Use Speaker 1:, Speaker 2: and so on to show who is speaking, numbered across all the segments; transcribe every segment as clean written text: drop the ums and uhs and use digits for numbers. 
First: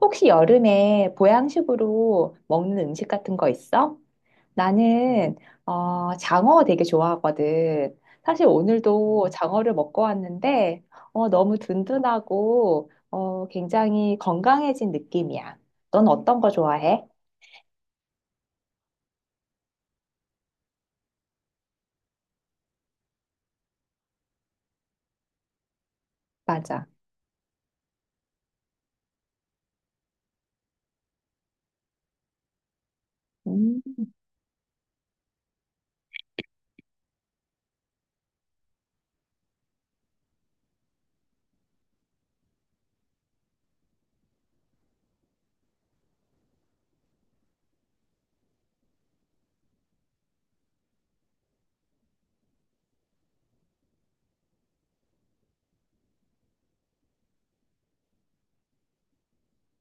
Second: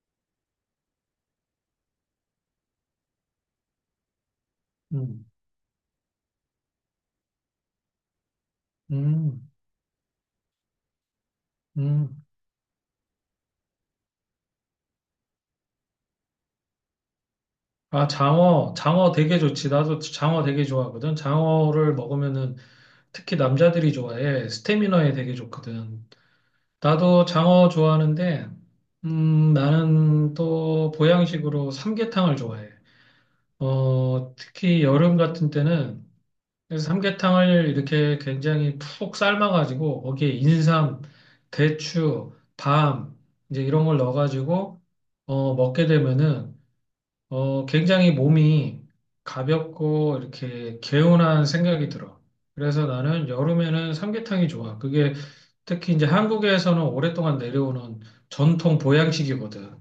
Speaker 1: 혹시 여름에 보양식으로 먹는 음식 같은 거 있어?
Speaker 2: 음,
Speaker 1: 나는 장어 되게 좋아하거든. 사실 오늘도
Speaker 2: 음,
Speaker 1: 장어를 먹고 왔는데 너무
Speaker 2: 음.
Speaker 1: 든든하고 굉장히 건강해진 느낌이야. 넌 어떤 거 좋아해?
Speaker 2: 아, 장어, 장어 되게 좋지. 나도 장어 되게 좋아하거든. 장어를 먹으면은 특히 남자들이 좋아해. 스태미너에 되게 좋거든.
Speaker 1: 맞아.
Speaker 2: 나도 장어 좋아하는데, 나는 또 보양식으로 삼계탕을 좋아해.
Speaker 1: 음,
Speaker 2: 특히 여름 같은 때는 그래서 삼계탕을 이렇게 굉장히 푹 삶아가지고 거기에 인삼, 대추, 밤, 이제 이런 걸 넣어가지고 먹게 되면은 굉장히 몸이 가볍고 이렇게 개운한 생각이 들어. 그래서 나는 여름에는 삼계탕이 좋아. 그게 특히 이제 한국에서는 오랫동안 내려오는 전통 보양식이거든.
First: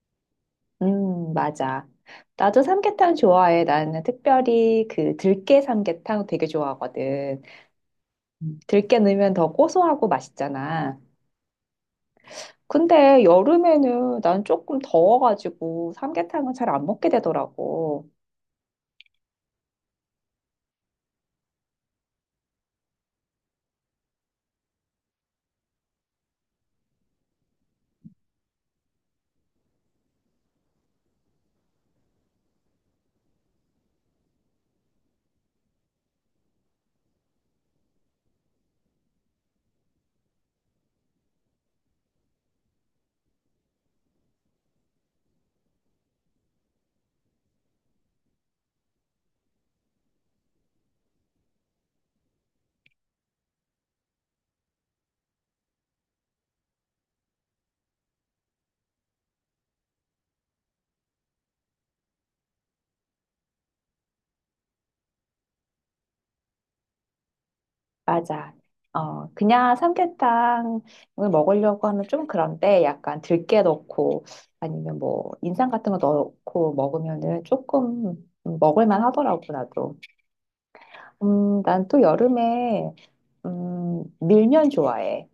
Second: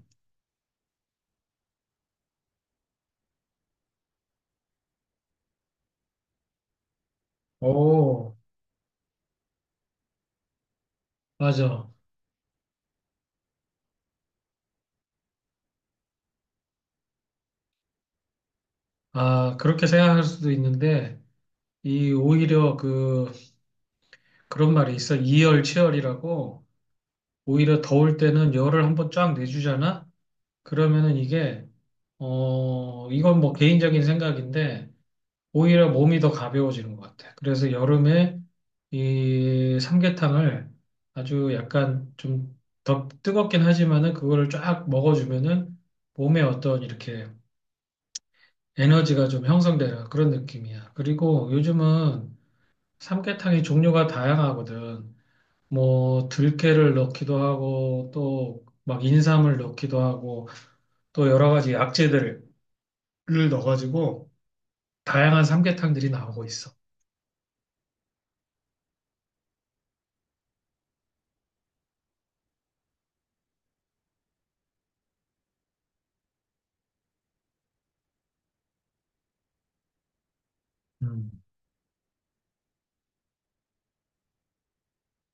Speaker 1: 맞아. 나도 삼계탕 좋아해. 나는 특별히 그 들깨 삼계탕 되게 좋아하거든.
Speaker 2: 오,
Speaker 1: 음. 들깨 넣으면 더 고소하고 맛있잖아.
Speaker 2: 맞아.
Speaker 1: 근데 여름에는 난 조금 더워가지고 삼계탕은 잘 안 먹게 되더라고.
Speaker 2: 아, 그렇게 생각할 수도 있는데, 이 오히려 그런 말이 있어. 이열치열이라고, 오히려 더울 때는 열을 한번 쫙 내주잖아? 그러면은 이게, 이건 뭐 개인적인 생각인데, 오히려 몸이 더 가벼워지는 것 같아. 그래서 여름에 이 삼계탕을 아주 약간 좀 더 뜨겁긴 하지만은 그거를 쫙 먹어주면은 몸에 어떤 이렇게 에너지가 좀 형성되는 그런 느낌이야. 그리고 요즘은 삼계탕이 종류가 다양하거든. 뭐 들깨를 넣기도 하고 또 막 인삼을 넣기도 하고 또 여러 가지 약재들을 넣어가지고 다양한 삼계탕들이 나오고 있어.
Speaker 1: 맞아. 어, 그냥 삼계탕을 먹으려고 하면 좀 그런데 약간 들깨 넣고 아니면 뭐 인삼 같은 거 넣고 먹으면은 조금 먹을만 하더라고, 나도.
Speaker 2: 음.
Speaker 1: 난 또 여름에, 밀면 좋아해.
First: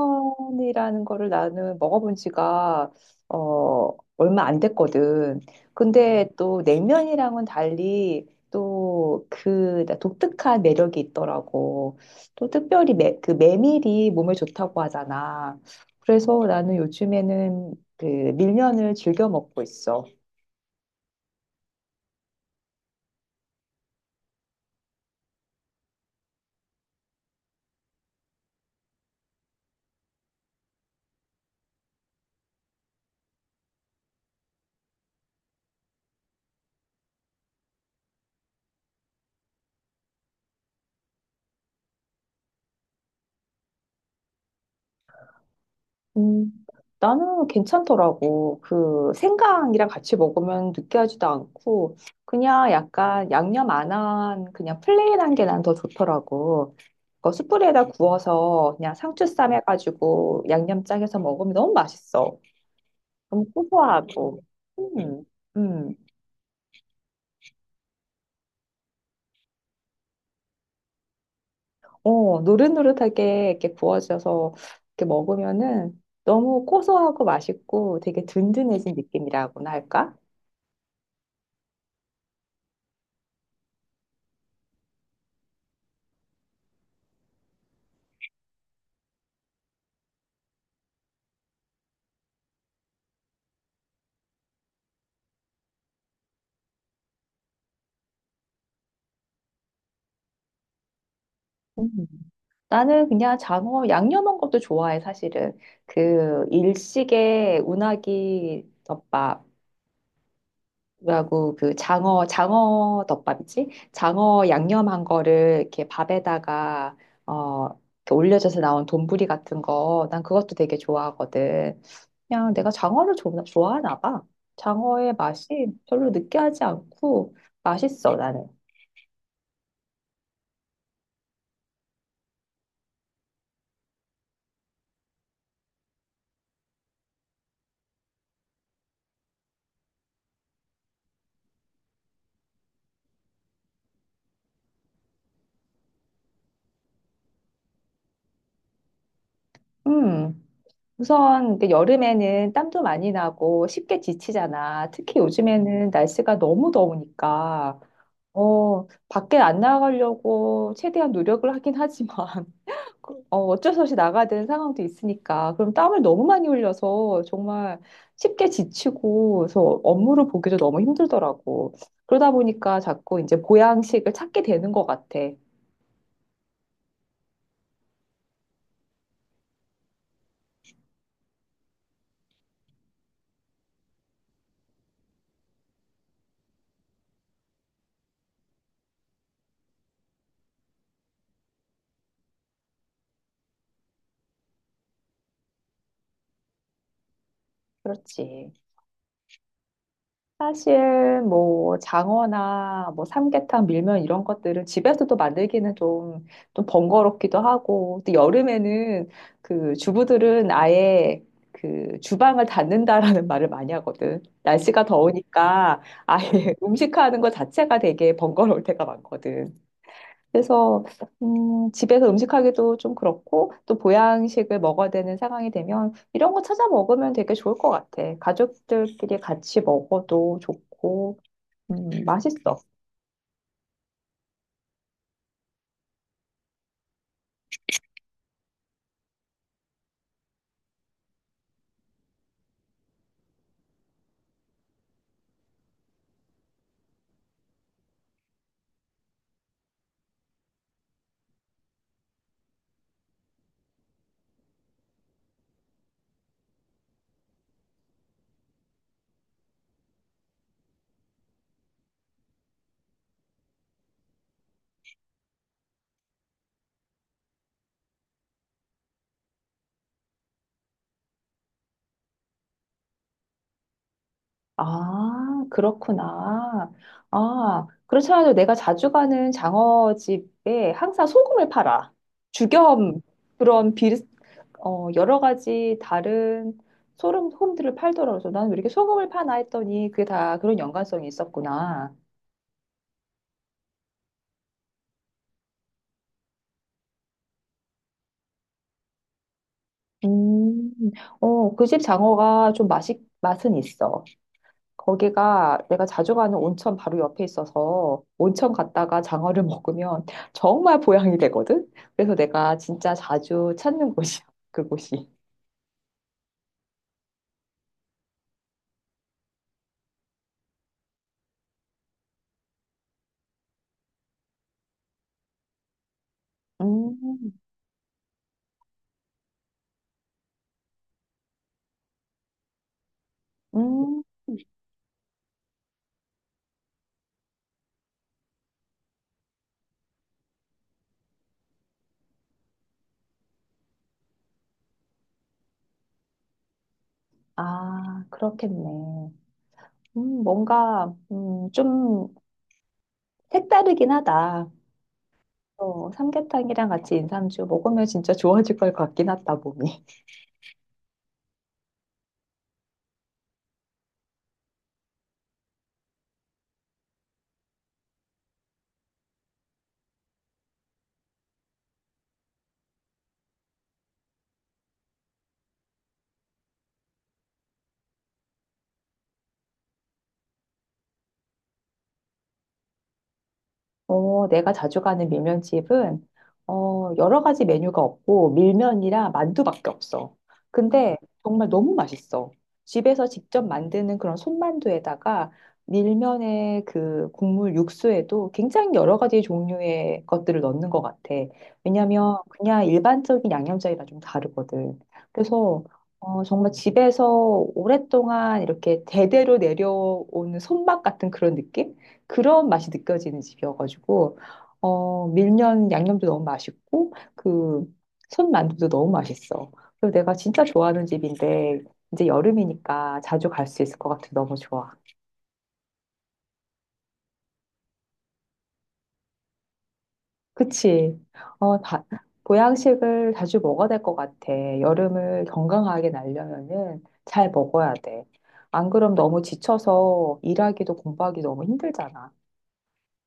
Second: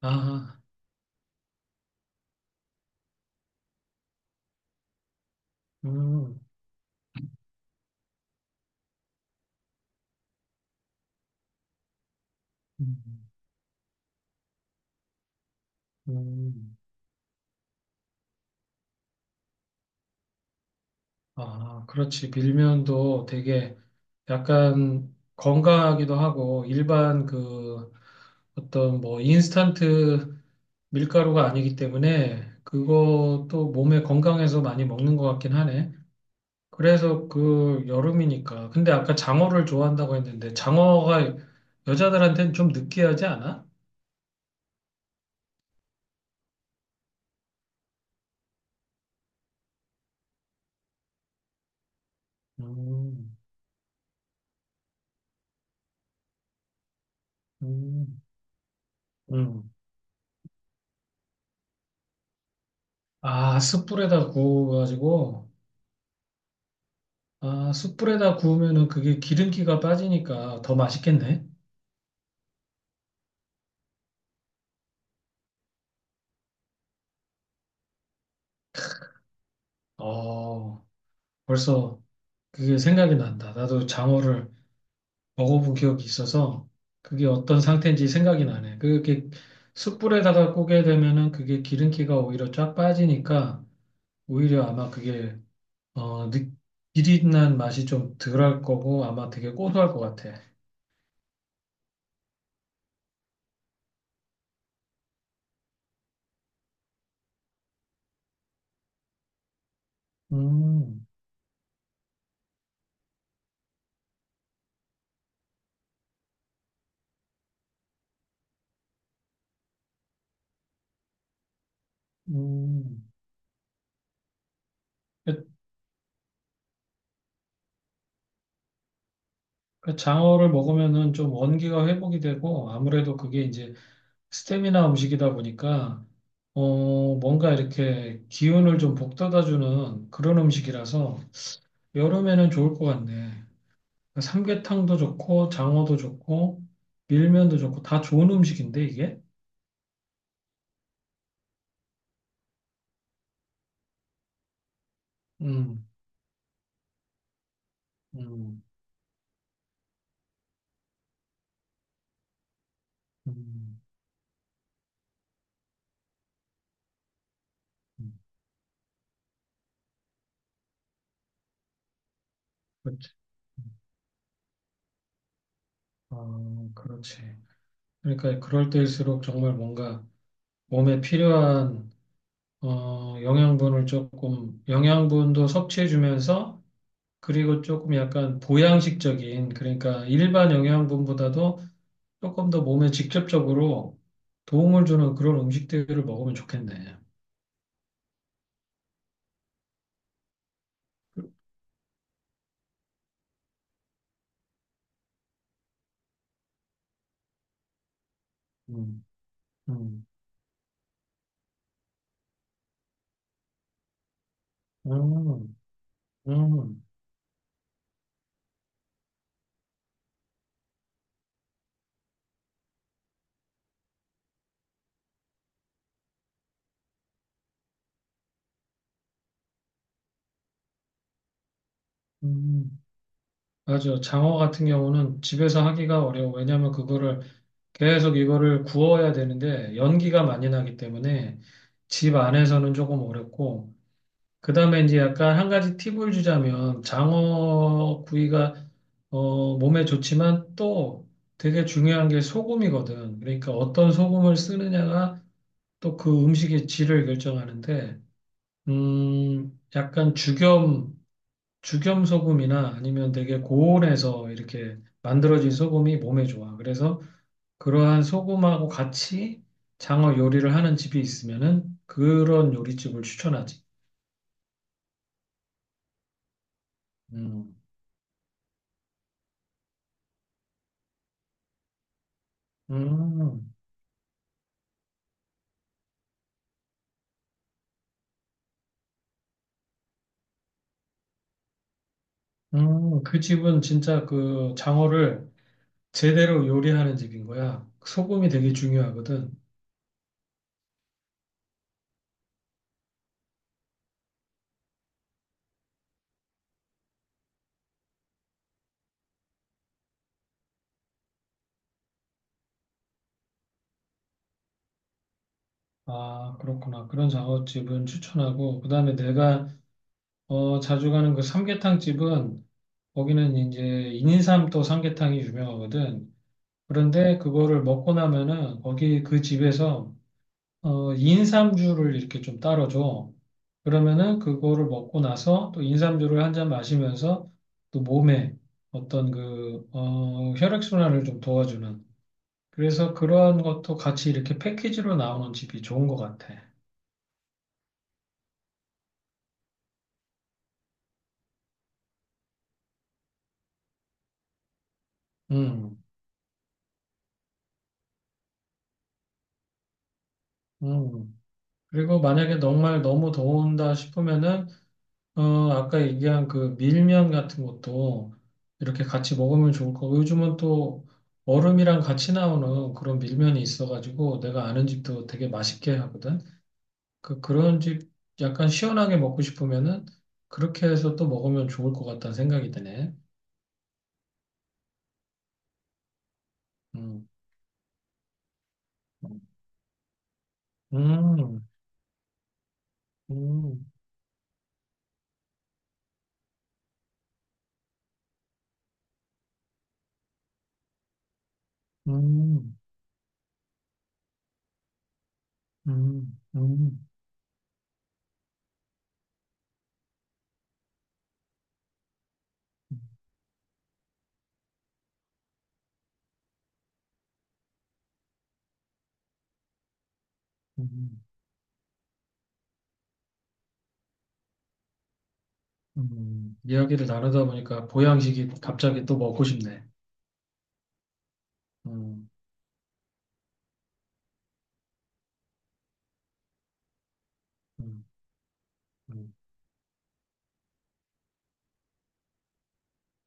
Speaker 2: 아.
Speaker 1: 거를 나는 먹어본 지가 어, 얼마 안 됐거든. 근데
Speaker 2: 음,
Speaker 1: 또 냉면이랑은 달리 또 그 독특한 매력이 있더라고. 또 특별히
Speaker 2: 음.
Speaker 1: 그 메밀이 몸에 좋다고 하잖아. 그래서 나는
Speaker 2: 음.
Speaker 1: 요즘에는 그 밀면을 즐겨 먹고 있어.
Speaker 2: 아, 그렇지. 밀면도 되게 약간 건강하기도 하고 일반 그 어떤 뭐 인스턴트 밀가루가 아니기 때문에 그것도 몸에 건강해서 많이 먹는 것 같긴 하네. 그래서 그 여름이니까. 근데 아까 장어를 좋아한다고 했는데 장어가 여자들한테는 좀 느끼하지 않아?
Speaker 1: 음, 나는 괜찮더라고. 그 생강이랑 같이 먹으면 느끼하지도 않고 그냥 약간
Speaker 2: 음,
Speaker 1: 양념 안한 그냥 플레인한 게 난 더 좋더라고. 그 숯불에다
Speaker 2: 음,
Speaker 1: 구워서 그냥 상추 쌈
Speaker 2: 음.
Speaker 1: 해가지고 양념장 해서 먹으면 너무 맛있어. 너무
Speaker 2: 아, 숯불에다
Speaker 1: 고소하고. 음,
Speaker 2: 구워가지고.
Speaker 1: 음.
Speaker 2: 아, 숯불에다 구우면은 그게 기름기가 빠지니까 더 맛있겠네.
Speaker 1: 어, 노릇노릇하게 이렇게 구워져서 이렇게 먹으면은 너무 고소하고 맛있고 되게 든든해진 느낌이라고나 할까?
Speaker 2: 어, 벌써 그게 생각이 난다. 나도 장어를 먹어본 기억이 있어서 그게 어떤 상태인지 생각이 나네. 그게 숯불에다가 구게 되면은 그게 기름기가 오히려 쫙 빠지니까 오히려 아마 그게 어, 느- 비릿한 맛이 좀 덜할 거고 아마 되게 고소할 것 같아.
Speaker 1: 음. 나는 그냥 장어 양념한 것도 좋아해, 사실은. 그 일식의 우나기 덮밥이라고
Speaker 2: 음,
Speaker 1: 그 장어 덮밥이지? 장어 양념한 거를 이렇게 밥에다가, 어, 이렇게 올려져서 나온 돈부리 같은 거, 난 그것도 되게 좋아하거든. 그냥 내가
Speaker 2: 음.
Speaker 1: 좋아하나 봐. 장어의
Speaker 2: 그-
Speaker 1: 맛이 별로 느끼하지 않고 맛있어, 나는.
Speaker 2: 그 장어를 먹으면은 좀 원기가 회복이 되고 아무래도 그게 이제 스테미나 음식이다 보니까 뭔가 이렇게 기운을 좀 북돋아주는 그런 음식이라서 여름에는 좋을 것 같네. 그러니까 삼계탕도 좋고 장어도 좋고 밀면도 좋고 다 좋은 음식인데 이게?
Speaker 1: 음. 우선 이게 여름에는 땀도 많이 나고 쉽게 지치잖아. 특히
Speaker 2: 음,
Speaker 1: 요즘에는 날씨가 너무 더우니까
Speaker 2: 음,
Speaker 1: 밖에 안 나가려고 최대한 노력을 하긴 하지만 어쩔
Speaker 2: 음,
Speaker 1: 수 없이 나가야 되는 상황도 있으니까 그럼 땀을 너무 많이 흘려서 정말
Speaker 2: 음,
Speaker 1: 쉽게 지치고 그래서 업무를 보기도 너무 힘들더라고. 그러다 보니까
Speaker 2: 그렇지.
Speaker 1: 자꾸 이제 보양식을 찾게 되는 것 같아.
Speaker 2: 어, 그렇지. 그러니까 그럴 때일수록 정말 뭔가 몸에 필요한 영양분을 조금 영양분도 섭취해주면서 그리고 조금 약간 보양식적인, 그러니까 일반 영양분보다도 조금 더 몸에 직접적으로 도움을 주는 그런 음식들을 먹으면 좋겠네.
Speaker 1: 그렇지. 사실 뭐 장어나 뭐 삼계탕, 밀면 이런 것들은 집에서도 만들기는 좀 번거롭기도 하고, 또
Speaker 2: 음,
Speaker 1: 여름에는 그
Speaker 2: 음,
Speaker 1: 주부들은 아예 그 주방을 닫는다라는 말을 많이 하거든. 날씨가
Speaker 2: 음,
Speaker 1: 더우니까 아예
Speaker 2: 음,
Speaker 1: 음식하는 것 자체가 되게 번거로울 때가 많거든. 그래서 집에서 음식하기도 좀 그렇고 또 보양식을 먹어야 되는 상황이 되면 이런 거 찾아 먹으면 되게 좋을 것 같아. 가족들끼리 같이 먹어도 좋고 맛있어.
Speaker 2: 음. 맞아. 장어 같은 경우는 집에서 하기가 어려워. 왜냐하면 그거를 계속 이거를 구워야 되는데 연기가 많이 나기 때문에 집 안에서는 조금 어렵고 그 다음에 이제 약간 한 가지 팁을 주자면 장어 구이가 몸에 좋지만 또 되게 중요한 게 소금이거든. 그러니까 어떤 소금을 쓰느냐가 또 그 음식의 질을 결정하는데, 약간 죽염, 죽염 소금이나 아니면 되게 고온에서 이렇게 만들어진 소금이 몸에 좋아. 그래서 그러한 소금하고 같이 장어 요리를 하는 집이 있으면은 그런 요리집을 추천하지.
Speaker 1: 아, 그렇구나.
Speaker 2: 음.
Speaker 1: 아, 그렇지 않아도 내가 자주 가는 장어집에 항상 소금을 팔아. 죽염
Speaker 2: 음.
Speaker 1: 그런 비 어, 여러 가지 다른 소름 홈들을 팔더라고요. 나는 왜 이렇게 소금을 파나 했더니 그게 다 그런 연관성이 있었구나.
Speaker 2: 그 집은 진짜 그 장어를 제대로 요리하는 집인 거야. 소금이 되게 중요하거든.
Speaker 1: 음, 어, 그 집 장어가 좀 맛은 있어. 거기가 내가 자주 가는 온천 바로 옆에 있어서 온천 갔다가 장어를 먹으면 정말 보양이 되거든? 그래서 내가 진짜 자주 찾는 곳이야, 그곳이.
Speaker 2: 아, 그렇구나. 그런 장어집은 추천하고, 그 다음에 내가, 자주 가는 그 삼계탕 집은, 거기는 이제 인삼도 삼계탕이 유명하거든. 그런데
Speaker 1: 음,
Speaker 2: 그거를 먹고 나면은, 거기 그 집에서 인삼주를 이렇게 좀 따라줘.
Speaker 1: 음,
Speaker 2: 그러면은 그거를 먹고 나서 또 인삼주를 한 잔 마시면서 또 몸에 어떤 혈액순환을 좀 도와주는. 그래서 그러한 것도 같이 이렇게 패키지로 나오는 집이 좋은 것 같아.
Speaker 1: 아, 그렇겠네. 뭔가, 좀 색다르긴 하다.
Speaker 2: 음,
Speaker 1: 어, 삼계탕이랑 같이 인삼주 먹으면 진짜 좋아질 것 같긴 하다, 몸이.
Speaker 2: 음. 그리고 만약에 정말 너무 더운다 싶으면은 어, 아까 얘기한 그 밀면 같은 것도 이렇게 같이 먹으면 좋을 거고 요즘은 또 얼음이랑 같이 나오는 그런 밀면이 있어가지고 내가 아는 집도 되게 맛있게 하거든. 그 그런 집 약간 시원하게 먹고 싶으면은 그렇게 해서 또 먹으면 좋을 것 같다는 생각이 드네.
Speaker 1: 어, 내가 자주 가는 밀면집은
Speaker 2: 음,
Speaker 1: 여러 가지 메뉴가 없고 밀면이랑
Speaker 2: 음,
Speaker 1: 만두밖에 없어. 근데
Speaker 2: 음,
Speaker 1: 정말 너무 맛있어. 집에서 직접
Speaker 2: 음,
Speaker 1: 만드는 그런 손만두에다가 밀면의 그 국물 육수에도 굉장히 여러 가지 종류의 것들을 넣는 것 같아. 왜냐면
Speaker 2: 음,
Speaker 1: 그냥 일반적인 양념장이랑 좀 다르거든. 그래서
Speaker 2: 음,
Speaker 1: 어, 정말
Speaker 2: 음,
Speaker 1: 집에서 오랫동안 이렇게 대대로 내려오는 손맛 같은 그런 느낌? 그런 맛이 느껴지는 집이어가지고 어 밀면 양념도 너무 맛있고 그 손만두도 너무 맛있어. 그리고 내가 진짜 좋아하는
Speaker 2: 음.
Speaker 1: 집인데 이제 여름이니까 자주 갈 수 있을 것 같아. 너무 좋아.
Speaker 2: 음. 이야기를 나누다 보니까 보양식이 갑자기 또 먹고 싶네.
Speaker 1: 그치? 어, 다,
Speaker 2: 음,
Speaker 1: 보양식을 자주 먹어야 될 것 같아. 여름을 건강하게 날려면은 잘 먹어야
Speaker 2: 음,
Speaker 1: 돼. 안 그럼
Speaker 2: 음.
Speaker 1: 너무 지쳐서 일하기도 공부하기 너무 힘들잖아.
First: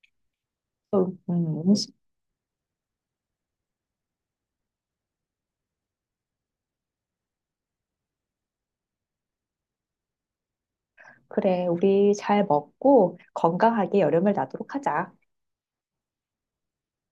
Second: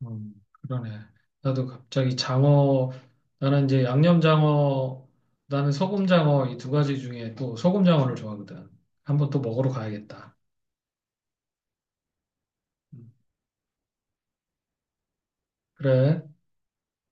Speaker 2: 음, 그러네.
Speaker 1: 그래서,
Speaker 2: 나도 갑자기 장어, 나는 이제 양념장어, 나는 소금장어 이 두 가지 중에 또 소금장어를 좋아하거든. 한번 또 먹으러 가야겠다.
Speaker 1: 그래, 우리 잘
Speaker 2: 음,
Speaker 1: 먹고 건강하게 여름을 나도록 하자.
Speaker 2: 그래.